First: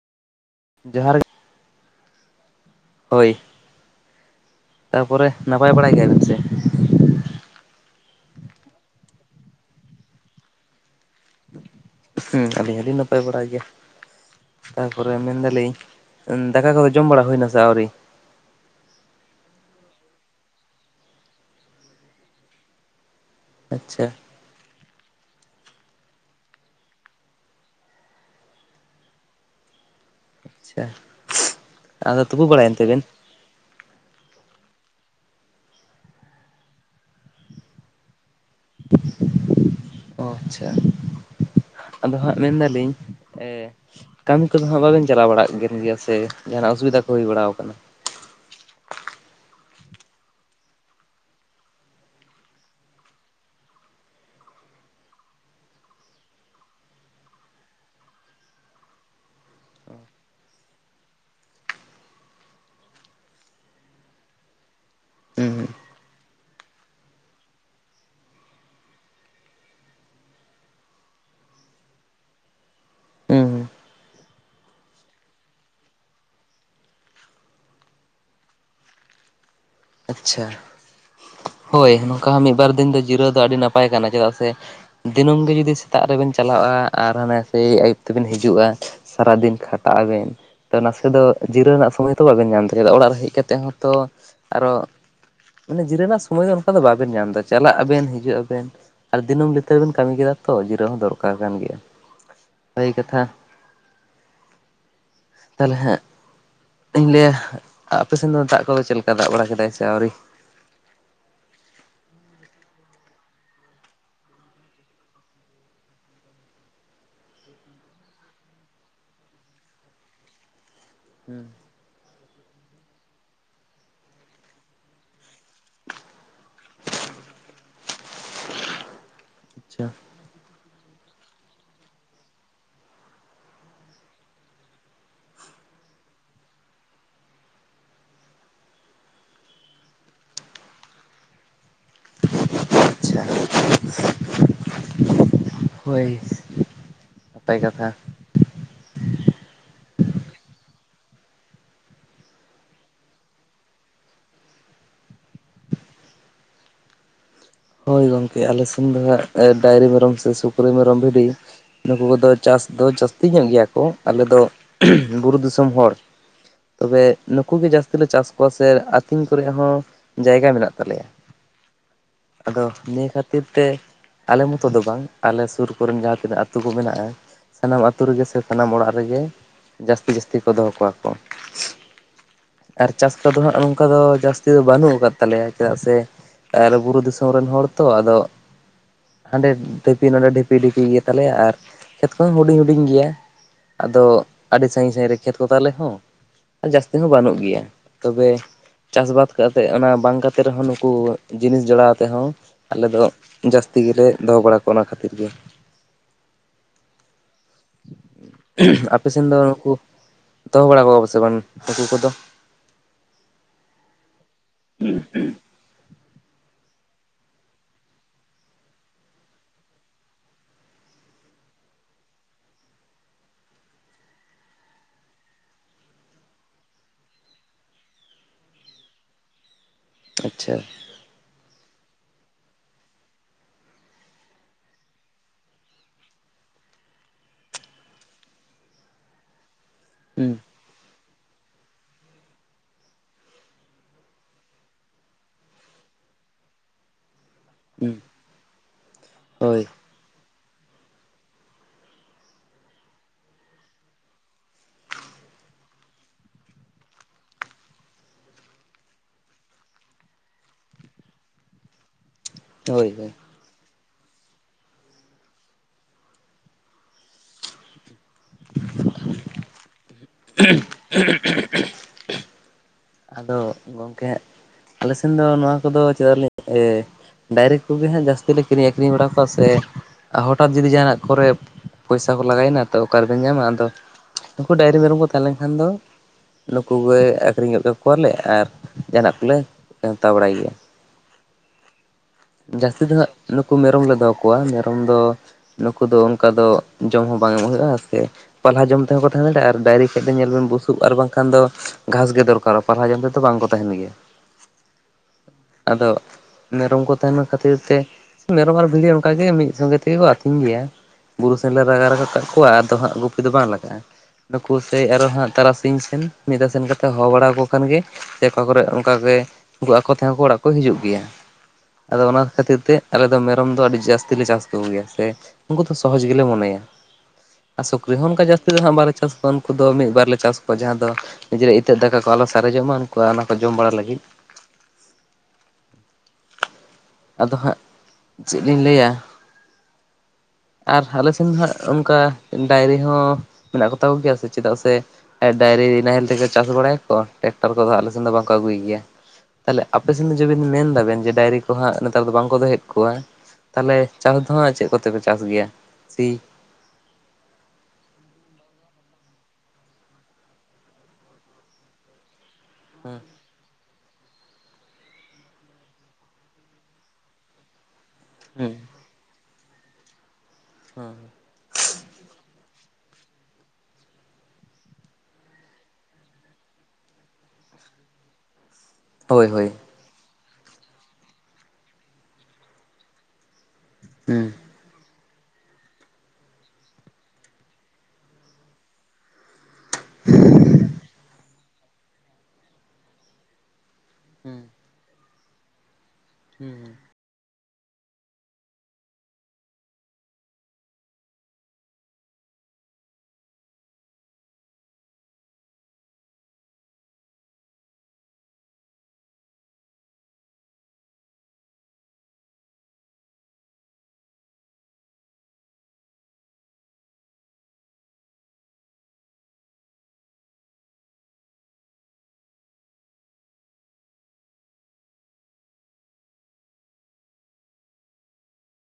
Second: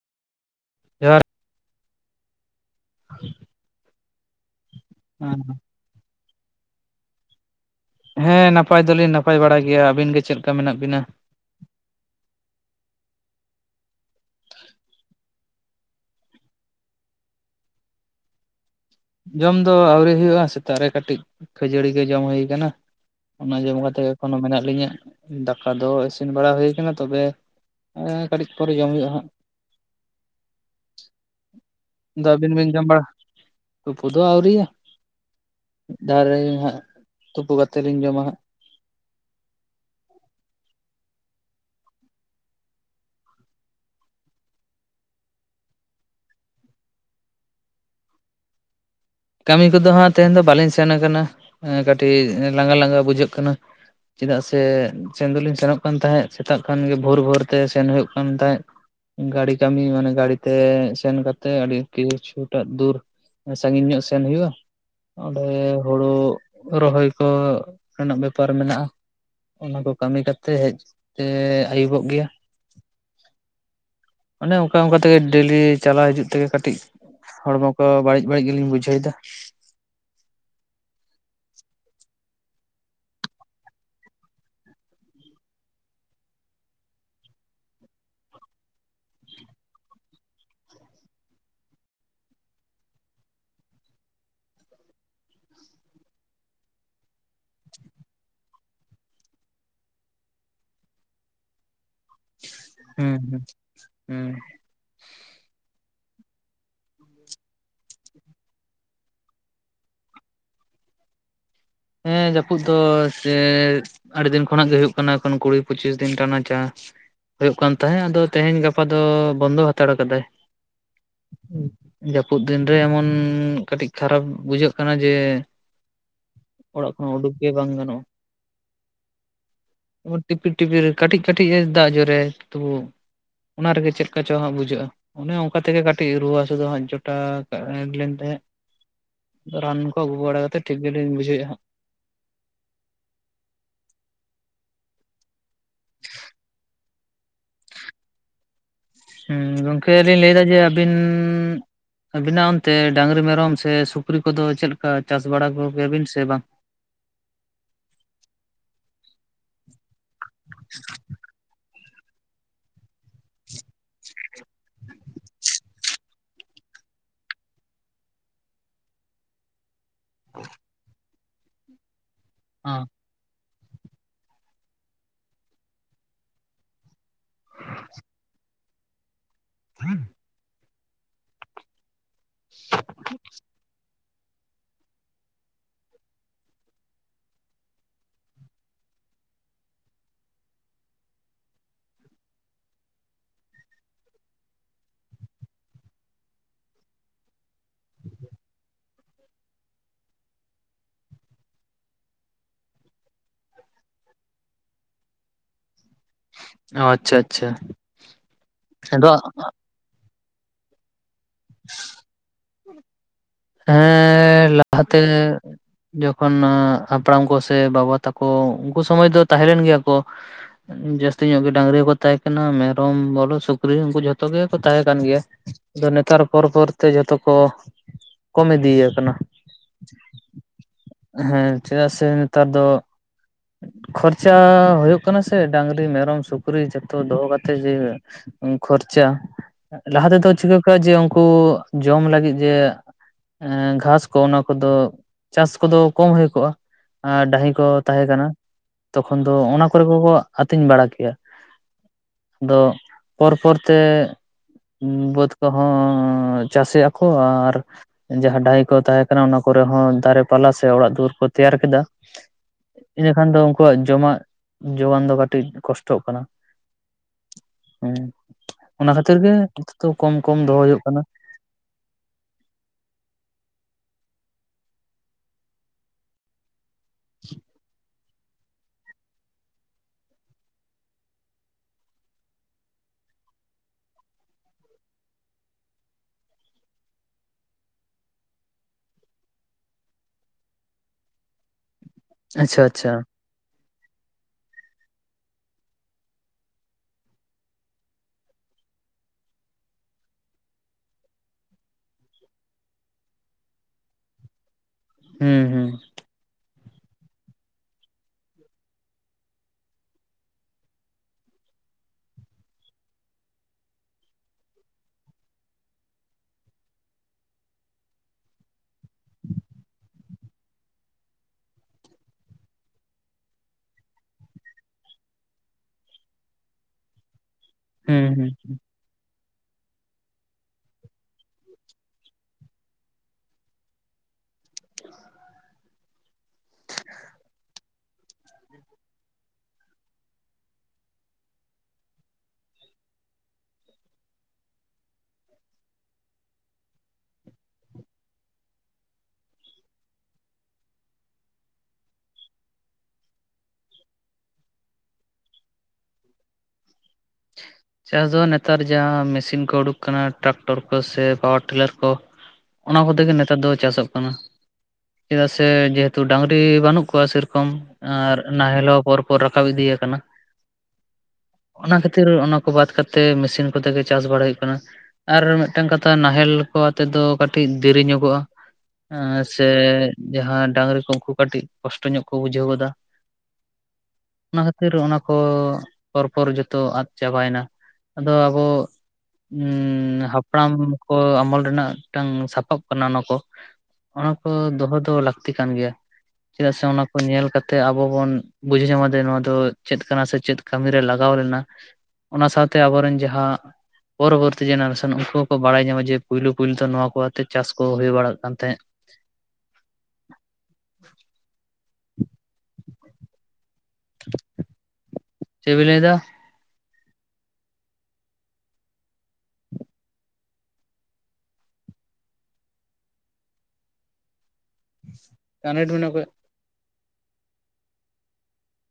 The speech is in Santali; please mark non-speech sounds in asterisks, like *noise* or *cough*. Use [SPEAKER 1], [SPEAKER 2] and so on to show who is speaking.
[SPEAKER 1] ᱡᱚᱦᱟᱨ ᱜᱮ? ᱦᱳᱭ, ᱛᱟᱨᱯᱚᱨᱮ ᱱᱟᱯᱟᱭ ᱵᱟᱲᱟ ᱜᱮᱭᱟᱵᱤᱱ ᱥᱮ?
[SPEAKER 2] ᱦᱮᱸ, ᱱᱟᱯᱟᱭ ᱫᱚᱞᱤᱧ ᱱᱟᱯᱟᱭ ᱵᱟᱲᱟ ᱜᱮᱭᱟ᱾ ᱟᱹᱵᱤᱱ ᱜᱮ ᱪᱮᱫ ᱞᱮᱠᱟ ᱢᱮᱱᱟᱜ ᱵᱤᱱᱟ?
[SPEAKER 1] ᱦᱩᱸ, ᱟᱹᱞᱤᱧ ᱦᱳᱞᱤᱧ ᱱᱟᱯᱟᱭ ᱵᱟᱲᱟ ᱜᱮᱭᱟ᱾ ᱛᱟᱨᱯᱚᱨᱮ ᱢᱮᱱᱫᱟᱞᱤᱧ ᱫᱟᱠᱟ ᱠᱚᱫᱚ ᱡᱚᱢ ᱵᱟᱲᱟ ᱦᱩᱭᱱᱟ ᱥᱮ ᱟᱹᱣᱨᱤ?
[SPEAKER 2] ᱡᱚᱢ ᱫᱚ ᱟᱹᱣᱨᱤ ᱦᱩᱭᱩᱜᱼᱟ᱾ ᱥᱮᱛᱟᱜ ᱨᱮ ᱠᱟᱹᱴᱤᱡ ᱠᱷᱟᱹᱡᱟᱹᱲᱤ ᱜᱮ ᱡᱚᱢ ᱦᱩᱭ ᱠᱟᱱᱟ᱾ ᱚᱱᱟ ᱡᱚᱢ ᱠᱟᱛᱮᱜ
[SPEAKER 1] ᱟᱪᱪᱷᱟ
[SPEAKER 2] ᱮᱠᱷᱚᱱᱳ ᱢᱮᱱᱟᱜ ᱞᱤᱧᱟᱹ᱾ ᱫᱟᱠᱟ ᱫᱚ ᱤᱥᱤᱱ ᱵᱟᱲᱟ ᱦᱩᱭ ᱟᱠᱟᱱᱟ᱾ ᱛᱚᱵᱮ ᱠᱟᱹᱴᱤᱡ ᱯᱚᱨᱮ ᱡᱚᱢ ᱦᱩᱭᱩᱜᱼᱟ, ᱦᱟᱸᱜ ᱾
[SPEAKER 1] ᱟᱪᱪᱷᱟ ᱟᱫᱚ
[SPEAKER 2] ᱫᱚ
[SPEAKER 1] ᱛᱩᱯᱩ
[SPEAKER 2] ᱟᱹᱵᱤᱱ ᱵᱤᱱ
[SPEAKER 1] ᱵᱟᱲᱟᱭᱮᱱ
[SPEAKER 2] ᱡᱚᱢ ᱵᱟᱲᱟ
[SPEAKER 1] ᱛᱮᱵᱮᱱ?
[SPEAKER 2] ᱛᱩᱯᱩ ᱫᱚ ᱟᱹᱣᱨᱤᱭᱟ᱾ ᱢᱤᱫ ᱫᱟᱣ ᱨᱮ ᱦᱟᱸᱜ ᱛᱩᱯᱩ ᱠᱟᱛᱮᱫ ᱞᱤᱧ ᱡᱚᱢᱟ ᱦᱟᱸᱜ᱾
[SPEAKER 1] ᱚ ᱟᱪᱪᱷᱟ ᱟᱫᱚ ᱦᱟᱸᱜ ᱢᱮᱱᱫᱟᱞᱤᱧ ᱠᱟᱹᱢᱤ ᱠᱚᱫᱚ ᱦᱟᱸᱜ ᱵᱟᱵᱮᱱ ᱪᱟᱞᱟᱣ ᱵᱟᱲᱟᱜ ᱠᱟᱱ ᱜᱮᱭᱟ ᱥᱮ ᱡᱟᱦᱟᱱᱟᱜ ᱚᱥᱩᱵᱤᱫᱟ ᱠᱚ ᱦᱩᱭ ᱵᱟᱲᱟᱣ ᱠᱟᱱᱟ?
[SPEAKER 2] ᱠᱟᱹᱢᱤ ᱠᱚᱫᱚ ᱦᱟᱸᱜ ᱛᱮᱦᱮᱧ ᱫᱚ ᱵᱟᱹᱞᱤᱧ ᱥᱮᱱ ᱠᱟᱱᱟ᱾ ᱠᱟᱹᱴᱤᱡ ᱞᱟᱸᱜᱟ ᱞᱟᱸᱜᱟ ᱵᱩᱡᱷᱟᱹᱜ ᱠᱟᱱᱟ᱾ ᱪᱮᱫᱟᱜ ᱥᱮ ᱥᱮᱱ ᱫᱚᱞᱤᱧ ᱥᱮᱱᱚᱜ ᱠᱟᱱ ᱛᱟᱦᱮᱸᱫ, ᱥᱮᱛᱟᱜ ᱠᱷᱟᱱ ᱜᱮ ᱵᱷᱳᱨ ᱵᱷᱳᱨ ᱛᱮ ᱥᱮᱱ ᱦᱩᱭᱩᱜ ᱠᱟᱱ ᱛᱟᱦᱮᱸᱫ᱾ ᱜᱟᱹᱲᱤ ᱠᱟᱹᱢᱤ᱾ ᱢᱟᱱᱮ ᱜᱟᱹᱲᱤ ᱛᱮ ᱥᱮᱱ ᱠᱟᱛᱮ ᱟᱹᱰᱤ ᱠᱤ ᱠᱤᱪᱷᱩᱴᱟ ᱫᱩᱨ ᱥᱟᱺᱜᱤᱧ ᱧᱚᱜ ᱥᱮᱱ ᱦᱩᱭᱩᱜᱼᱟ᱾ ᱚᱸᱰᱮ
[SPEAKER 1] ᱦᱩᱸ
[SPEAKER 2] ᱦᱩᱲᱩ ᱨᱚᱦᱚᱭ ᱠᱚ ᱨᱮᱱᱟᱜ ᱵᱮᱯᱟᱨ ᱢᱮᱱᱟᱜᱼᱟ᱾ ᱚᱱᱟ ᱠᱚ ᱠᱟᱹᱢᱤ ᱠᱟᱛᱮᱜ ᱦᱮᱡ ᱛᱮ ᱟᱹᱭᱩᱵᱚᱜ ᱜᱮᱭᱟ᱾
[SPEAKER 1] ᱦᱩᱸ᱾
[SPEAKER 2] ᱚᱱᱮ ᱚᱱᱠᱟ ᱚᱱᱠᱟ ᱛᱮᱜᱮ ᱰᱮᱞᱤ ᱪᱟᱞᱟᱣ ᱦᱤᱡᱩᱜ ᱛᱮᱜᱮ ᱠᱟᱹᱴᱤᱡ ᱦᱚᱲᱢᱚ ᱠᱚ ᱵᱟᱹᱲᱤᱡ ᱵᱟᱹᱲᱤᱡ ᱜᱮᱞᱤᱧ ᱵᱩᱡᱷᱟᱹᱣ ᱮᱫᱟ᱾
[SPEAKER 1] ᱟᱪᱪᱷᱟ ᱦᱳᱭ, ᱱᱚᱝᱠᱟ ᱦᱚᱸ ᱢᱤᱫ ᱵᱟᱨ ᱫᱤᱱ ᱫᱚ ᱡᱤᱨᱟᱹᱣ ᱫᱚ ᱟᱹᱰᱤ ᱱᱟᱯᱟᱭ ᱠᱟᱱᱟ ᱪᱮᱫᱟᱜ ᱥᱮ ᱫᱤᱱᱟᱹᱢ ᱜᱮ ᱡᱩᱫᱤ ᱥᱮᱛᱟᱜ ᱨᱮᱵᱮᱱ ᱪᱟᱞᱟᱜᱼᱟ ᱟᱨ ᱦᱟᱱᱮ ᱥᱮᱭ ᱟᱹᱭᱩᱵᱽ ᱛᱮᱵᱮᱱ ᱦᱤᱡᱩᱜᱼᱟ᱾ ᱥᱟᱨᱟ ᱫᱤᱱ ᱠᱷᱟᱴᱟᱜ ᱟᱵᱮᱱ᱾ ᱛᱚ ᱱᱟᱥᱮ ᱫᱚ ᱡᱤᱨᱟᱹ ᱨᱮᱱᱟᱜ ᱥᱚᱢᱚᱭ ᱛᱚ ᱵᱟᱵᱮᱱ ᱧᱟᱢ ᱫᱟᱲᱮ ᱪᱚ ᱚᱲᱟᱜ ᱨᱮ ᱦᱮᱡ ᱠᱟᱛᱮᱫ ᱦᱚᱸᱛᱚ, ᱟᱨᱚ ᱢᱟᱱᱮ ᱡᱤᱨᱟᱹᱜ ᱨᱮᱭᱟᱜ ᱥᱚᱢᱚᱭ ᱫᱚ ᱚᱱᱠᱟ ᱫᱚ ᱵᱟᱵᱮᱱ ᱧᱟᱢ ᱮᱫᱟ, ᱪᱟᱞᱟᱜ ᱟᱵᱮᱱ ᱦᱤᱡᱩᱜ ᱟᱵᱮᱱ ᱟᱨ ᱫᱤᱱᱟᱹᱢ ᱞᱤᱛᱟᱹᱨ ᱵᱮᱱ ᱠᱟᱹᱢᱤ ᱠᱮᱫᱟ ᱛᱚ᱾ ᱡᱤᱨᱟᱹ ᱦᱚᱸ ᱫᱚᱨᱠᱟᱨ ᱠᱟᱱ ᱜᱮᱭᱟ᱾ ᱵᱷᱟᱹᱜᱤ
[SPEAKER 2] ᱦᱩᱸ
[SPEAKER 1] ᱠᱟᱛᱷᱟ᱾
[SPEAKER 2] ᱦᱩᱸ ᱦᱩᱸ
[SPEAKER 1] ᱛᱟᱦᱞᱮ ᱦᱮᱜ ᱤᱧ ᱞᱟᱹᱭᱟ ᱟᱯᱮ ᱥᱮᱱ ᱫᱚ ᱫᱟᱜ ᱠᱚᱫᱚ ᱪᱮᱫ ᱞᱮᱠᱟ ᱫᱟᱜ ᱵᱟᱲᱟ ᱠᱮᱫᱟᱭ ᱥᱮ ᱥᱮ ᱟᱹᱣᱨᱤ᱾
[SPEAKER 2] ᱦᱮᱸ ᱡᱟᱹᱯᱩᱫ ᱫᱚ ᱥᱮ ᱟᱹᱰᱤ ᱫᱤᱱ ᱠᱷᱚᱱᱟᱜ ᱜᱮ ᱦᱳᱭᱳᱜ ᱠᱟᱱᱟ, ᱮ ᱠᱩᱲᱤ ᱯᱩᱪᱤᱥ ᱫᱤᱱ ᱴᱟᱱᱟ ᱡᱟ ᱦᱚᱭᱚᱜ ᱠᱟᱱ ᱛᱟᱦᱮᱸᱫ ᱟᱫᱚ ᱛᱮᱦᱮᱧ ᱜᱟᱯᱟ ᱫᱚ ᱵᱚᱱᱫᱚ ᱦᱟᱛᱟᱲ ᱠᱟᱫᱟᱭ
[SPEAKER 1] ᱦᱩ
[SPEAKER 2] ᱡᱟᱹᱯᱩᱫ ᱫᱤᱱ ᱨᱮ ᱮᱢᱚᱱ ᱠᱟᱹᱴᱤᱡ ᱠᱷᱟᱨᱟᱯ ᱵᱩᱡᱷᱟᱹᱜ ᱠᱟᱱᱟ ᱡᱮ ᱚᱲᱟᱜ ᱠᱷᱚᱱ ᱩᱰᱩᱠ ᱜᱮ ᱵᱟᱝ ᱜᱟᱱᱚᱜᱼᱟ
[SPEAKER 1] ᱟᱪᱪᱷᱟ
[SPEAKER 2] ᱦᱚᱜ ᱴᱤᱯᱤᱨ ᱴᱤᱯᱤᱨ ᱮ ᱠᱟᱹᱴᱤᱡ ᱠᱟᱹᱴᱤᱡ ᱮ ᱫᱟᱜ ᱡᱨᱮ ᱛᱚᱵᱩ ᱚ ᱚᱱᱟ ᱨᱮᱜᱮ ᱪᱮᱫ ᱠᱟ ᱪᱚ ᱦᱟᱸᱜ ᱵᱩᱡᱟᱹᱜᱼᱟ ᱚᱱᱮ ᱚᱱᱠᱟ ᱛᱮᱜᱮ ᱠᱟᱹᱴᱤᱡ ᱨᱩᱣᱟᱹ ᱦᱟᱹᱥᱩ ᱫᱚ ᱦᱟᱸᱜ ᱡᱚᱴᱟ ᱞᱮᱱ ᱛᱟᱦᱮᱸᱫ ᱨᱟᱱ ᱠᱚ ᱟᱹᱜᱩ ᱵᱟᱲᱟ ᱠᱟ ᱠᱟᱛᱮ ᱴᱷᱤᱠ ᱜᱮᱞᱤᱧ ᱵᱩᱡᱷᱟᱹᱣᱮᱫ ᱦᱟᱸᱜ
[SPEAKER 1] ᱟᱪᱪᱷᱟ ᱦᱚᱭᱥ ᱱᱟᱯᱟᱭ ᱠᱟᱛᱷᱟ
[SPEAKER 2] ᱦᱩᱸ ᱜᱚᱝᱠᱮ ᱞᱤᱧ ᱞᱟᱹᱭ ᱫᱟ ᱡᱮ ᱟᱹᱵᱤᱱ ᱟᱵᱤᱱᱟᱜ ᱚᱱᱛᱮ ᱰᱟᱝᱨᱤ ᱢᱮᱨᱚᱢ ᱥᱮ ᱥᱩᱠᱨᱤ ᱠᱚᱫᱚ ᱪᱮᱫ ᱞᱠᱟ ᱪᱟᱥ ᱵᱟᱲᱟ ᱠᱚᱜᱮ ᱭᱟᱵᱤᱱ ᱥᱮ ᱵᱟᱝ *inaudible*
[SPEAKER 1] ᱦᱳᱭ ᱜᱚᱝᱠᱮ ᱟᱞᱮ ᱥᱮᱱ ᱫᱚ ᱦᱟᱸᱜ ᱰᱟᱨᱤ ᱢᱮᱨᱚᱢ ᱥᱮ ᱥᱩᱠᱨᱤ ᱢᱮᱨᱚᱢ ᱵᱷᱤᱰᱤ ᱱᱩᱠᱩ ᱠᱚᱫᱚ ᱪᱟᱥ ᱫᱚ ᱡᱟᱹᱥᱛᱤ ᱧᱚᱜ ᱜᱮᱭᱟ ᱠᱚ ᱟᱞᱮ ᱫᱚ ᱵᱩᱨᱩ ᱫᱤᱥᱚᱢ ᱦᱚᱲ ᱛᱚᱵᱮ ᱱᱩᱠᱩ ᱜᱮ ᱡᱟᱥᱛᱤ ᱞᱮ ᱪᱟᱥ ᱠᱚᱣᱟ ᱥᱮ ᱟᱛᱤᱧ ᱠᱚᱨᱮ ᱦᱚᱸ ᱡᱟᱭᱜᱟ ᱢᱮᱱᱟᱜ ᱛᱟᱞᱮᱭᱟ ᱟᱫᱚ
[SPEAKER 2] ᱚ
[SPEAKER 1] ᱱᱤᱭᱟᱹ ᱠᱷᱟᱹᱛᱤᱨ ᱛᱮ ᱟᱞᱮ ᱢᱚᱛᱚ ᱫᱚ ᱵᱟᱝ ᱟᱞᱮ ᱥᱩᱨ ᱠᱚᱨᱮᱱ ᱡᱟᱦᱟᱸ ᱛᱤᱱᱟᱹᱜ ᱟᱹᱛᱩ ᱠᱚ ᱢᱮᱱᱟᱜᱼᱟ ᱥᱟᱱᱟᱢ ᱟᱛᱳ ᱨᱮᱜᱮ ᱥᱮ ᱥᱟᱱᱟᱢ ᱚᱲᱟᱜ ᱨᱮᱜᱮ ᱡᱟᱥᱛᱤ ᱡᱟᱥᱛᱤ ᱠᱚ ᱫᱚᱦᱚ ᱠᱚᱣᱟ ᱠᱚ ᱟᱨ ᱪᱟᱥ ᱠᱚᱫᱚ ᱦᱟᱸᱜ ᱱᱚᱝᱠᱟ ᱫᱚ ᱡᱟᱹᱥ ᱞᱛᱤ *unintelligible* ᱫᱚ ᱵᱟᱱᱩᱜ ᱟᱠᱟᱫ ᱛᱟᱞᱮᱭᱟ ᱪᱮᱫᱟᱜ ᱥᱮ ᱟᱨ ᱵᱩᱨᱩ ᱫᱤᱥᱚᱢ ᱨᱮᱱ ᱦᱚᱲ ᱛᱚ ᱟᱫᱚ ᱦᱟᱸᱰᱮ ᱰᱷᱤᱯᱤ ᱱᱚᱰᱮ ᱰᱷᱤᱤᱯᱤ ᱰᱷᱤᱯᱤ ᱜᱮ ᱛᱟᱞᱮᱭᱟ ᱟᱨ ᱠᱷᱮᱛ ᱠᱚᱦᱚᱸ ᱦᱩᱰᱤᱧ ᱦᱩᱰᱤᱧ ᱜᱮᱭᱟ ᱟᱫᱚ ᱟᱰᱤ ᱥᱟᱺᱜᱤᱧ ᱥᱟᱺᱜᱤᱧ ᱨᱮ ᱠᱷᱮᱛ ᱠᱚ ᱛᱟᱞᱮ ᱦᱚᱸ ᱡᱟᱥᱛᱤ ᱦᱚᱸ ᱵᱟᱱᱩᱜ ᱜᱮᱭᱟ ᱛᱚᱵᱮ ᱪᱟᱥ ᱵᱟᱫ ᱠᱟᱛᱮᱜ ᱚᱱᱟ ᱵᱟᱝ ᱠᱟᱛᱮᱜ ᱨᱮᱦᱚᱸ ᱱᱩᱠᱩ ᱡᱤᱱᱤᱥ ᱡᱚᱲᱟᱣ ᱛᱮᱦᱚᱸ ᱟᱞᱮᱫ ᱫᱚ ᱡᱟᱥᱛᱤ ᱜᱮᱞᱮ ᱫᱚᱦᱚ ᱵᱟᱲᱟ ᱠᱚᱣᱟ ᱚᱱᱟ ᱠᱷᱟᱛᱤᱨ ᱜᱮ
[SPEAKER 2] ᱟᱪᱪᱷᱟ ᱟᱪᱪᱷᱟ
[SPEAKER 1] ᱟᱯᱮ
[SPEAKER 2] ᱟᱫᱚ
[SPEAKER 1] ᱥᱮᱱ ᱫᱚ ᱱᱩᱠᱩ ᱫᱚᱦᱚ ᱵᱟᱲᱟ ᱠᱚᱣᱟ ᱯᱮ ᱥᱮ ᱵᱟᱝ ᱱᱠᱩ ᱠᱚᱫᱚ
[SPEAKER 2] ᱦᱮᱸ ᱞᱟᱦᱟ ᱛᱮ ᱡᱚᱠᱷᱚᱱ ᱦᱟᱯᱲᱟᱢ ᱠᱚ ᱥᱮ ᱵᱟᱵᱟ ᱛᱟᱠᱚ ᱩᱱᱠᱩ ᱥᱚᱢᱚᱭ ᱫᱚ ᱛᱟᱦᱮᱸ ᱞᱮᱱ ᱜᱮᱭᱟ ᱠᱚ ᱡᱟᱹᱥᱛᱤ ᱧᱚᱜ ᱜᱮ ᱰᱟᱝᱨᱤ ᱦᱚᱸᱠᱚ ᱛᱟᱦᱮᱸ ᱠᱟᱱᱟ ᱢᱮᱨᱚᱢ ᱵᱚᱞᱚ ᱥᱩᱠᱨᱤ ᱩᱱᱠᱩ ᱡᱷᱚᱛᱚ ᱜᱮᱠᱚ ᱛᱟᱦᱮᱸ ᱠᱟᱱ ᱜᱮᱭᱟ ᱟᱫᱚ ᱱᱮᱛᱟᱨ ᱯᱚᱨ ᱯᱚᱨ ᱛᱮ ᱡᱚᱛᱚ ᱠᱚ ᱠᱚᱢ ᱤᱫᱤᱭ ᱟᱠᱟᱱᱟ
[SPEAKER 1] ᱟᱪᱷᱟ
[SPEAKER 2] ᱦᱮᱸ ᱪᱮᱫᱟᱜ ᱥᱮ ᱱᱮᱛᱟᱨ ᱫᱚ ᱠᱷᱚᱨᱪᱟ ᱦᱚᱭᱚᱜ ᱠᱟᱱᱟ ᱥᱮ ᱰᱟᱝᱨᱤ ᱢᱮᱨᱚᱢ ᱥᱩᱠᱨᱤ ᱡᱷᱚᱛᱚ ᱫᱚᱦᱚ ᱠᱟᱛᱮ ᱡᱮᱭ ᱚᱭᱚᱜᱼᱟ ᱠᱷᱚᱨᱪᱟ ᱞᱟᱦᱟ ᱛᱮᱫᱚ
[SPEAKER 1] ᱦᱩᱸ
[SPEAKER 2] ᱪᱤᱠᱟ ᱠᱟᱜ ᱡᱮ ᱩᱱᱠᱩ ᱡᱚᱢ ᱞᱟᱜᱤᱫ ᱡᱮ ᱜᱷᱟᱥ ᱠᱚ ᱚᱱᱟ ᱠᱚᱫᱚ ᱪᱟᱥ ᱠᱚᱫᱚ ᱠᱚᱢ ᱦᱩᱭ ᱠᱚᱜᱼᱟ ᱟᱨ ᱰᱟᱦᱤ ᱠᱚ
[SPEAKER 1] ᱦᱩᱸ
[SPEAKER 2] ᱛᱟᱦᱮᱸ ᱠᱟᱱᱟ ᱛᱚᱠᱷᱚᱱ ᱫᱚ
[SPEAKER 1] ᱦᱳᱭ
[SPEAKER 2] ᱚᱱᱟ ᱠᱚᱨᱮ ᱠᱚ ᱠᱚ ᱟᱛᱤᱧ ᱵᱟᱲᱟ ᱠᱮᱭᱟ ᱫᱚ ᱯᱚᱨ ᱯᱚᱨ ᱛᱮ ᱵᱟᱹᱫᱽ ᱠᱚᱦᱚᱸ ᱪᱟᱥᱮᱜ ᱟᱠᱚ ᱟᱨ ᱡᱟᱦᱟᱸ ᱰᱟᱦᱤ ᱠᱚ ᱛᱟᱦᱮᱸ ᱠᱟᱱᱟ ᱚᱱᱟ ᱠᱚᱨᱮ ᱦᱚ ᱫᱟᱨᱮ ᱯᱟᱞᱟ ᱥᱮ ᱚᱲᱟᱜ ᱫᱩᱣᱟᱹᱨ ᱠᱚ ᱛᱮᱭᱟᱨ ᱠᱮᱫᱟ
[SPEAKER 1] ᱦᱳᱭ ᱦᱳᱭ
[SPEAKER 2] ᱤᱱᱟᱹᱠᱷᱟᱱ ᱫᱚ ᱩᱱᱠᱩᱣᱟᱜ ᱡᱚᱢᱟᱜ ᱡᱩᱶᱟᱱ ᱫᱚ ᱠᱟᱹᱴᱤᱡ ᱠᱚᱥᱴᱚᱜ ᱠᱟᱱᱟ ᱦᱩᱸ ᱚᱱᱟ ᱠᱷᱟᱛᱤᱨ ᱜᱮ ᱠᱚᱢ ᱠᱚᱢ ᱫᱚᱦᱚ ᱦᱩᱭᱩᱜ ᱠᱟᱱᱟ
[SPEAKER 1] ᱟᱫᱚ ᱜᱚᱝᱠᱮ ᱟᱞᱮ ᱥᱮᱱ ᱫᱚ ᱱᱚᱣᱟ ᱠᱚᱫᱚ ᱪᱮᱫᱟᱜ ᱞᱤᱧ ᱰᱟᱭᱨᱤ ᱠᱚᱜᱮ ᱦᱟᱸᱜ ᱡᱟᱥᱛᱤ ᱞᱮ ᱠᱤᱨᱤᱧ ᱟᱠᱷᱨᱤᱧ ᱵᱟᱲᱟ ᱠᱚᱣᱟ ᱥᱮ ᱦᱚᱴᱟᱛ ᱡᱩᱫᱤ ᱡᱟᱦᱟ ᱱᱟᱜ ᱠᱚ ᱨᱮ ᱯᱚᱭᱥᱟ ᱠᱚ ᱞᱟᱜᱟ ᱭᱮᱱᱟ ᱛᱚ ᱚᱠᱟ ᱨᱵᱮᱱ ᱧᱟᱢᱟ ᱟᱫᱚ ᱩᱱᱠᱩ ᱰᱟᱭᱨᱤ ᱢᱮᱨᱚᱢ ᱠᱚ ᱛᱟᱦᱮᱸ ᱞᱮᱱ ᱠᱷᱟᱱ ᱫᱚ ᱱᱩᱠᱩ ᱜᱮ ᱟᱠᱷᱨᱤᱧ ᱜᱚᱜ ᱠᱟᱠᱚ ᱣᱟᱞᱮ ᱟᱨ ᱡᱟᱦᱟ ᱱᱟᱜ ᱠᱚᱞᱮ ᱦᱟᱛᱟᱣ ᱵᱟᱲᱟᱭ ᱜᱮᱭᱟ
[SPEAKER 2] ᱟᱪᱪᱷᱟ
[SPEAKER 1] ᱡᱟᱥᱛᱤ
[SPEAKER 2] ᱟᱪᱪᱷᱟ
[SPEAKER 1] ᱫᱚ ᱦᱟᱸᱜ ᱱᱩᱠᱩ ᱢᱮᱨᱚᱢ ᱞᱮ ᱫᱚᱦᱚ ᱠᱚᱣᱟ ᱢᱮᱨᱚᱢ ᱫᱚ ᱱᱩᱠᱩ ᱫᱚ ᱚᱱᱠᱟ ᱫᱚ ᱡᱚᱢ ᱦᱚᱸ ᱵᱟᱝ ᱮᱢᱚᱜ ᱦᱩᱭᱩᱜᱼᱟ ᱥᱮ ᱯᱟᱞᱦᱟ ᱡᱚᱢ ᱛᱮᱦᱚᱸ ᱠᱚ ᱛᱟᱦᱮᱸ ᱫᱟᱲᱮᱭᱟᱜᱼᱟ ᱟᱨ ᱰᱟᱝᱨᱤ ᱠᱷᱟᱱ ᱫᱚ ᱧᱮᱞ ᱵᱮᱱ ᱵᱩᱥᱩᱵ ᱟᱨ ᱵᱟᱝᱠᱷᱟᱱ ᱫᱚ ᱜᱷᱟᱥ ᱜᱮ ᱫᱚᱨᱠᱟᱨᱚᱜ *inaudible* ᱛᱮᱫᱚ ᱵᱟᱝᱠᱚ ᱛᱟᱦᱮᱱ ᱜᱮᱭᱟ
[SPEAKER 2] ᱦᱩᱸ ᱦᱩᱸ
[SPEAKER 1] ᱟᱫᱚ ᱢᱮᱨᱚᱢ ᱠᱚ *inaudible* ᱠᱷᱟᱹᱛᱤᱨ ᱛᱮ ᱢᱮᱨᱚᱢ ᱟᱨ ᱵᱷᱤᱲᱤ ᱚᱱᱠᱟ ᱜᱮ ᱢᱤᱫ ᱥᱚᱸᱜᱮ ᱛᱮᱜᱮ ᱠᱚ ᱟᱹᱛᱤᱧ ᱜᱮᱭᱟ᱾ ᱵᱩᱨᱩ ᱥᱮᱫ ᱞᱮ ᱞᱟᱜᱟ ᱨᱟᱠᱟᱵ ᱠᱟᱫ ᱠᱚᱣᱟ ᱟᱫᱚ ᱦᱟᱸᱜ ᱜᱩᱯᱤ ᱫᱚ ᱵᱟᱝ ᱞᱟᱜᱟᱜᱼᱟ᱾ ᱱᱩᱠᱩ ᱥᱮᱡ ᱟᱨᱚ ᱦᱟᱸᱜ ᱛᱟᱨᱟᱥᱤᱧ ᱥᱮᱱ ᱢᱤᱫ ᱫᱷᱟᱣ ᱥᱮᱱ ᱠᱟᱛᱮᱮᱫ ᱦᱚᱦᱚᱸ ᱵᱟᱲᱟᱠᱚ ᱠᱟᱱ ᱜᱮ ᱥᱮ ᱚᱠᱟ ᱠᱚᱨᱮ ᱚᱱᱠᱟᱜ ᱜᱮ ᱩᱱᱠᱩ ᱟᱠᱚ ᱛᱮᱦᱚᱸ ᱠᱚ ᱚᱲᱟᱜ ᱠᱚ ᱦᱤᱡᱩᱜ ᱜᱮᱭᱟ᱾ ᱟᱫᱚ ᱚᱱᱟ ᱠᱷᱟᱹᱛᱤᱨ ᱛᱮ ᱟᱞᱮ ᱫᱚ ᱢᱮᱨᱚᱢ ᱫᱚ ᱟᱹᱰᱤ ᱡᱟᱹᱥᱛᱤ ᱞᱮ ᱪᱟᱥ ᱠᱚ ᱜᱮᱭᱟ ᱥᱮ᱾ ᱩᱱᱠᱩ ᱫᱚ ᱥᱚᱦᱚᱡ ᱜᱮᱞᱮ ᱢᱚᱱᱮᱭᱟ ᱾
[SPEAKER 2] *unintelligible*
[SPEAKER 1] ᱟᱨ ᱥᱩᱠᱨᱤ ᱦᱚᱸ ᱚᱱᱠᱟ
[SPEAKER 2] ᱦᱩᱸ
[SPEAKER 1] ᱡᱟᱹᱥᱛᱤ ᱫᱚ ᱵᱟᱞᱮ ᱪᱟᱥ ᱠᱚᱣᱟ ᱩᱱᱠᱩ ᱫᱚ ᱢᱤᱫ ᱵᱟᱨ ᱞᱮ ᱪᱟᱥ ᱠᱚᱣᱟ ᱡᱟᱦᱟᱸ ᱫᱚ ᱱᱤᱡᱮᱨᱟ ᱤᱛᱟᱹᱜ ᱫᱟᱠᱟ ᱠᱚ ᱟᱞᱚ ᱥᱟᱨᱮᱡᱚᱜ ᱢᱟ ᱩᱱᱠᱩᱣᱟᱜ ᱚᱱᱟ ᱠᱚ ᱡᱚᱢ ᱵᱟᱲᱟ ᱞᱟᱹᱜᱤᱫ᱾
[SPEAKER 2] *unintelligible*
[SPEAKER 1] ᱟᱫᱚ ᱦᱟᱸᱜ ᱪᱮᱫ ᱞᱤᱧ ᱞᱟᱹᱭᱟ,
[SPEAKER 2] *unintelligible*
[SPEAKER 1] ᱟᱨ ᱟᱞᱮ ᱥᱮᱱ ᱫᱚ ᱦᱟᱸᱜ ᱚᱱᱠᱟ ᱰᱟᱝᱨᱤ ᱦᱚᱸ ᱢᱮᱱᱟᱜ ᱠᱚᱛᱟ ᱠᱚ ᱜᱮᱭᱟ ᱥᱮ ᱪᱮᱫᱟᱜ ᱥᱮ ᱰᱟᱝᱨᱤ ᱱᱟᱦᱮᱞ ᱛᱮᱠᱚ ᱪᱟᱥ ᱵᱟᱲᱟᱭ ᱟᱠᱚ ᱴᱮᱠᱴᱟᱨ ᱠᱚᱫᱚ ᱟᱞᱮ ᱥᱮᱱ ᱫᱚ ᱵᱟᱝ ᱠᱚ ᱟᱹᱜᱩᱭ ᱜᱮᱭᱟ ᱾ ᱛᱟᱦᱚᱞᱮ ᱟᱯᱮ ᱥᱮᱱ ᱡᱤᱵᱮᱱ ᱢᱮᱱ ᱮᱫᱟᱵᱮᱱ ᱡᱮ ᱰᱟᱝᱨᱤ ᱠᱚ ᱦᱟᱸᱜ ᱱᱮᱛᱟᱨ ᱫᱚ ᱵᱟᱝ ᱠᱚ ᱫᱚᱦᱚᱭᱮᱫ ᱠᱚᱜᱣᱟ ᱛᱟᱦᱚᱞᱮ ᱪᱟᱥ ᱫᱚ ᱦᱟᱸᱜ ᱪᱮᱫ ᱠᱚᱛᱮ ᱯᱮ ᱪᱟᱥ ᱜᱮᱭᱟ ᱥᱤ?
[SPEAKER 2] *unintelligible* ᱪᱟᱥ ᱫᱚ ᱱᱮᱛᱟᱨ ᱡᱟᱦᱟᱸ ᱢᱮᱥᱤᱱ ᱠᱚ ᱩᱰᱩᱠ ᱠᱟᱱᱟ ᱴᱟᱠᱴᱚᱨ ᱠᱚ ᱥᱮ ᱯᱟᱣᱟᱨ ᱴᱤᱞᱟᱨ ᱠᱚ ᱚᱱᱟ ᱠᱚᱛᱮ ᱜᱮ
[SPEAKER 1] ᱦᱩᱸ
[SPEAKER 2] ᱱᱮᱛᱟᱨ ᱫᱚ ᱪᱟᱥᱚᱜ ᱠᱟᱱᱟ᱾ ᱪᱮᱫᱟᱜ ᱥᱮ ᱡᱮᱦᱮᱛᱩ ᱰᱟᱝᱨᱤ ᱵᱟᱹᱱᱩᱜ ᱠᱚᱣᱟ ᱥᱮᱨᱚᱠᱚᱢ ᱟᱨ ᱱᱟᱦᱮᱞ ᱦᱚ ᱯᱚᱨ ᱠᱚ ᱨᱟᱠᱟᱵ ᱤᱫᱤ ᱟᱠᱟᱱᱟ᱾
[SPEAKER 1] *inaudible*
[SPEAKER 2] ᱚᱱᱟ ᱠᱷᱟᱹᱛᱤᱨ ᱚᱱᱟ ᱠᱚ ᱵᱟᱫ ᱠᱟᱛᱮᱮᱫ ᱢᱮᱥᱤᱱ ᱠᱚᱛᱮ ᱜᱮ ᱪᱟᱥ ᱵᱟᱲᱟ ᱦᱩᱭᱩᱜ ᱠᱟᱱᱟ᱾ ᱟᱨ ᱢᱤᱫᱴᱟᱝ ᱠᱟᱛᱷᱟ ᱱᱟᱦᱮᱞ ᱠᱚ ᱟᱛᱮ ᱫᱚ ᱠᱟᱹᱴᱤᱡ ᱫᱮᱨᱤ ᱧᱚᱜᱚᱜᱼᱟ,
[SPEAKER 1] ᱦᱳᱭ
[SPEAKER 2] ᱥᱮ
[SPEAKER 1] ᱦᱳᱭ
[SPEAKER 2] ᱡᱟᱦᱟᱸ ᱰᱟᱝᱨᱤ ᱠᱚ ᱩᱱᱠᱩ ᱠᱟᱹᱴᱤᱡ ᱠᱚᱥᱴᱚ ᱧᱚᱜ ᱠᱚ ᱵᱩᱡᱷᱟᱹᱣ ᱜᱚᱫᱟ ᱾
[SPEAKER 1] ᱦᱮᱸ
[SPEAKER 2] ᱚᱱᱟ ᱠᱷᱟᱹᱛᱤᱨ ᱚᱱᱟ ᱠᱚ ᱯᱚᱨᱯᱚᱨ ᱡᱚᱛᱚ ᱟᱫ ᱪᱟᱵᱟᱭᱮᱱᱟ ᱟᱫᱚ ᱟᱵᱚ ᱩᱸ ᱦᱟᱯᱲᱟᱢ ᱠᱚ ᱟᱢᱚᱞ ᱨᱮᱱᱟᱜ ᱢᱤᱫᱴᱟᱝ ᱥᱟᱯᱟᱵ ᱠᱟᱱᱟ ᱚᱱᱟ ᱠᱚ᱾ ᱚᱱᱟ ᱠᱚ
[SPEAKER 1] ᱦᱩᱸ
[SPEAKER 2] ᱫᱚᱦᱚ ᱫᱚ ᱞᱟᱹᱠᱛᱤ ᱠᱟᱱ ᱜᱮᱭᱟ,
[SPEAKER 1] ᱦᱩᱸ
[SPEAKER 2] ᱪᱮᱫᱟᱜ ᱥᱮ ᱚᱱᱟ ᱧᱮᱞ ᱠᱟᱛᱮᱜ ᱟᱵᱚ ᱵᱚᱱ ᱵᱩᱡᱷᱟᱹᱣ ᱧᱟᱢᱟ ᱡᱮ ᱱᱚᱣᱟ ᱫᱚ ᱪᱮᱫ ᱠᱟᱱᱟ ᱥᱮ ᱪᱮᱫ ᱠᱟᱹᱢᱤᱨᱮ ᱞᱟᱜᱟᱣ ᱞᱮᱱᱟ ᱾ ᱚᱱᱟ ᱥᱟᱶᱛᱮ ᱟᱵᱚᱨᱮᱱ ᱡᱟᱦᱟᱸ ᱯᱚᱨᱚᱵᱚᱨᱛᱤ ᱡᱮᱱᱟᱨᱮᱥᱚᱱ ᱩᱱᱠᱩ ᱦᱚᱸᱠᱚ ᱵᱟᱲᱟᱭ ᱧᱟᱢᱟ ᱡᱮ ᱯᱩᱭᱞᱩ ᱯᱩᱭᱞᱩ ᱱᱚᱣᱟ ᱠᱚ ᱟᱛᱮ ᱪᱟᱥ ᱠᱚ ᱦᱩᱭ ᱵᱟᱲᱟᱜ ᱠᱟᱱ ᱛᱟᱦᱮᱸᱫ᱾ *unintelligible* ᱪᱮᱫ ᱵᱤᱱ ᱞᱟᱹᱭ ᱮᱫᱟ? *inaudible*